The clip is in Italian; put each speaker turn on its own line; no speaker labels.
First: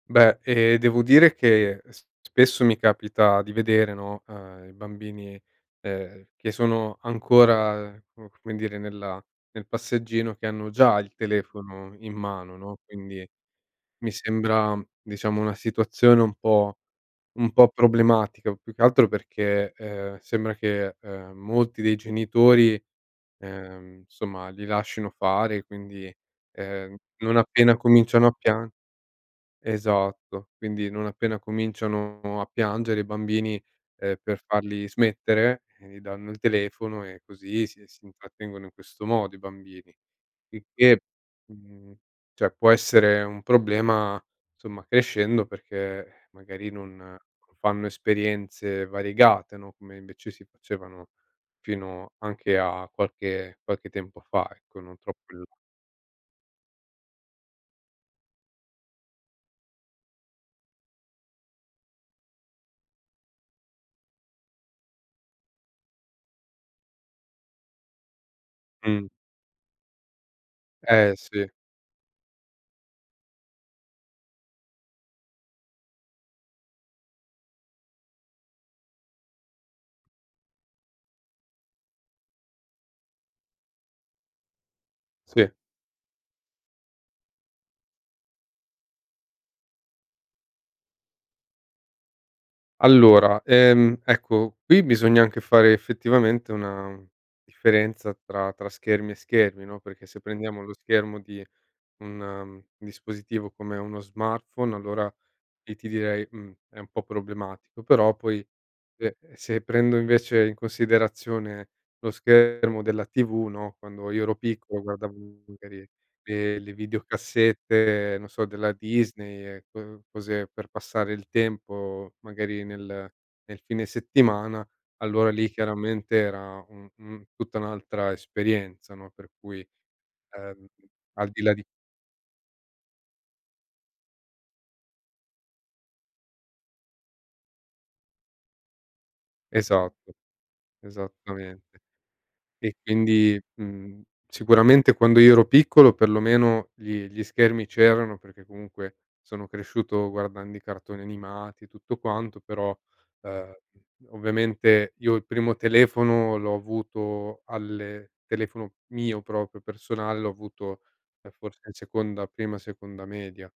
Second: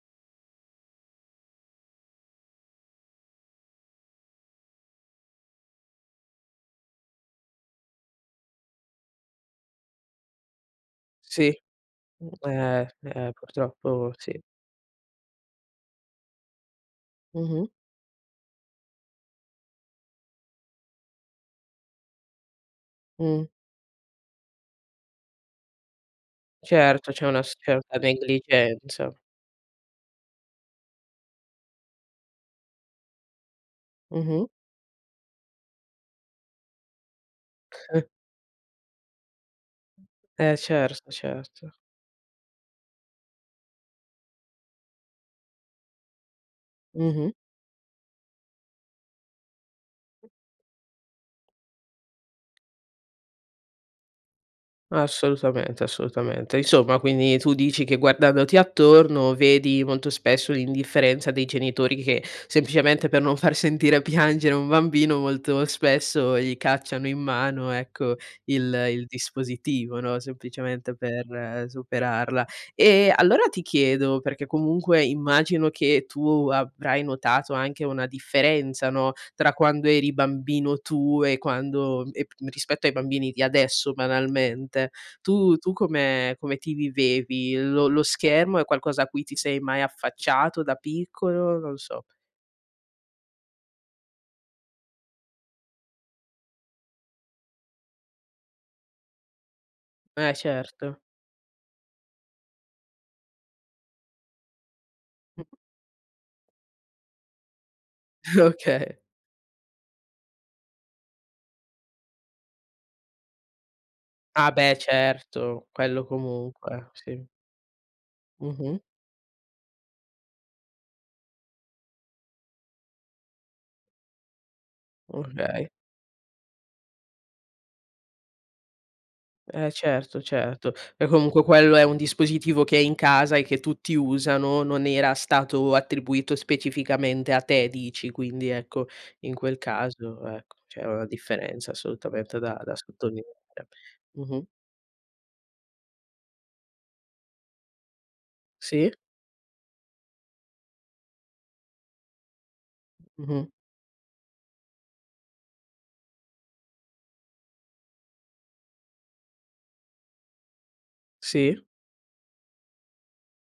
Beh, ehm, devo dire che s spesso mi capita di vedere, no, ehm, i bambini ehm, che sono ancora co come dire nella nel passeggino che hanno già il
Sì.
telefono in mano, no,
Eh
quindi,
eh
mi
purtroppo sì.
sembra diciamo una situazione un po' un po'
Mh-mh.
problematica, più che altro perché, ehm, sembra che molti dei genitori,
Mh.
ehm, insomma li lascino fare e quindi, ehm,
Certo, c'è
non
una s
appena
certa
cominciano a piang
negligenza.
esatto. Quindi non appena cominciano a piangere i bambini, eh per
Mh-mh.
farli smettere, gli danno il telefono e così si si intrattengono in questo modo i bambini.
Eh
Il che,
certo, certo.
mhmm, cioè può essere un problema insomma crescendo perché eh, magari non
Mh-mh.
non fanno esperienze variegate, no, come invece si facevano fino anche a qualche qualche tempo fa, ecco, non troppo in là.
Assolutamente, assolutamente. Insomma, quindi tu dici che guardandoti attorno vedi molto spesso l'indifferenza dei genitori che, semplicemente per non far sentire piangere un bambino, molto spesso gli cacciano in mano, ecco, il il
Mh.
dispositivo, no, semplicemente
Eh, sì.
per superarla. E allora ti chiedo, perché comunque immagino che tu avrai notato anche una differenza, no, tra quando eri bambino tu e quando e rispetto ai bambini di adesso banalmente.
Sì.
Tu tu come come ti vivevi? Lo lo schermo è qualcosa a cui ti sei mai affacciato da piccolo? Non lo so.
Allora, ehm ecco, qui bisogna anche fare effettivamente una differenza tra tra schermi e schermi, no, perché se
Eh
prendiamo lo
certo.
schermo di un dispositivo come uno smartphone, allora
Mh.
lì ti direi: "Mh, è un po' problematico". Però poi
Okay.
se se prendo invece in considerazione lo schermo della TV, no, quando io ero
Ah beh
piccolo guardavo
certo,
magari
quello
le le
comunque, sì.
videocassette, non so, della
Mh-mh.
Disney, co cose per passare il tempo magari nel nel fine settimana, allora lì
Okay.
chiaramente era un un tutta un'altra esperienza, no, per cui
Eh certo,
ehm,
certo. Beh
al di
comunque
là di
quello è un dispositivo che è in casa e che tutti usano, non era stato attribuito specificamente a te dici, quindi ecco in quel
Esatto,
caso ecco c'era una differenza
esattamente.
assolutamente da da
E
sottolineare.
quindi, mhmm,
Mh-mh.
sicuramente quando io ero piccolo perlomeno gli gli schermi c'erano, perché
Sì.
comunque sono cresciuto guardando i cartoni animati e tutto quanto, però
Mh-mh.
ehm, ovviamente io il primo telefono l'ho avuto alle telefono mio proprio personale, l'ho avuto forse
Sì.
in seconda, prima seconda media.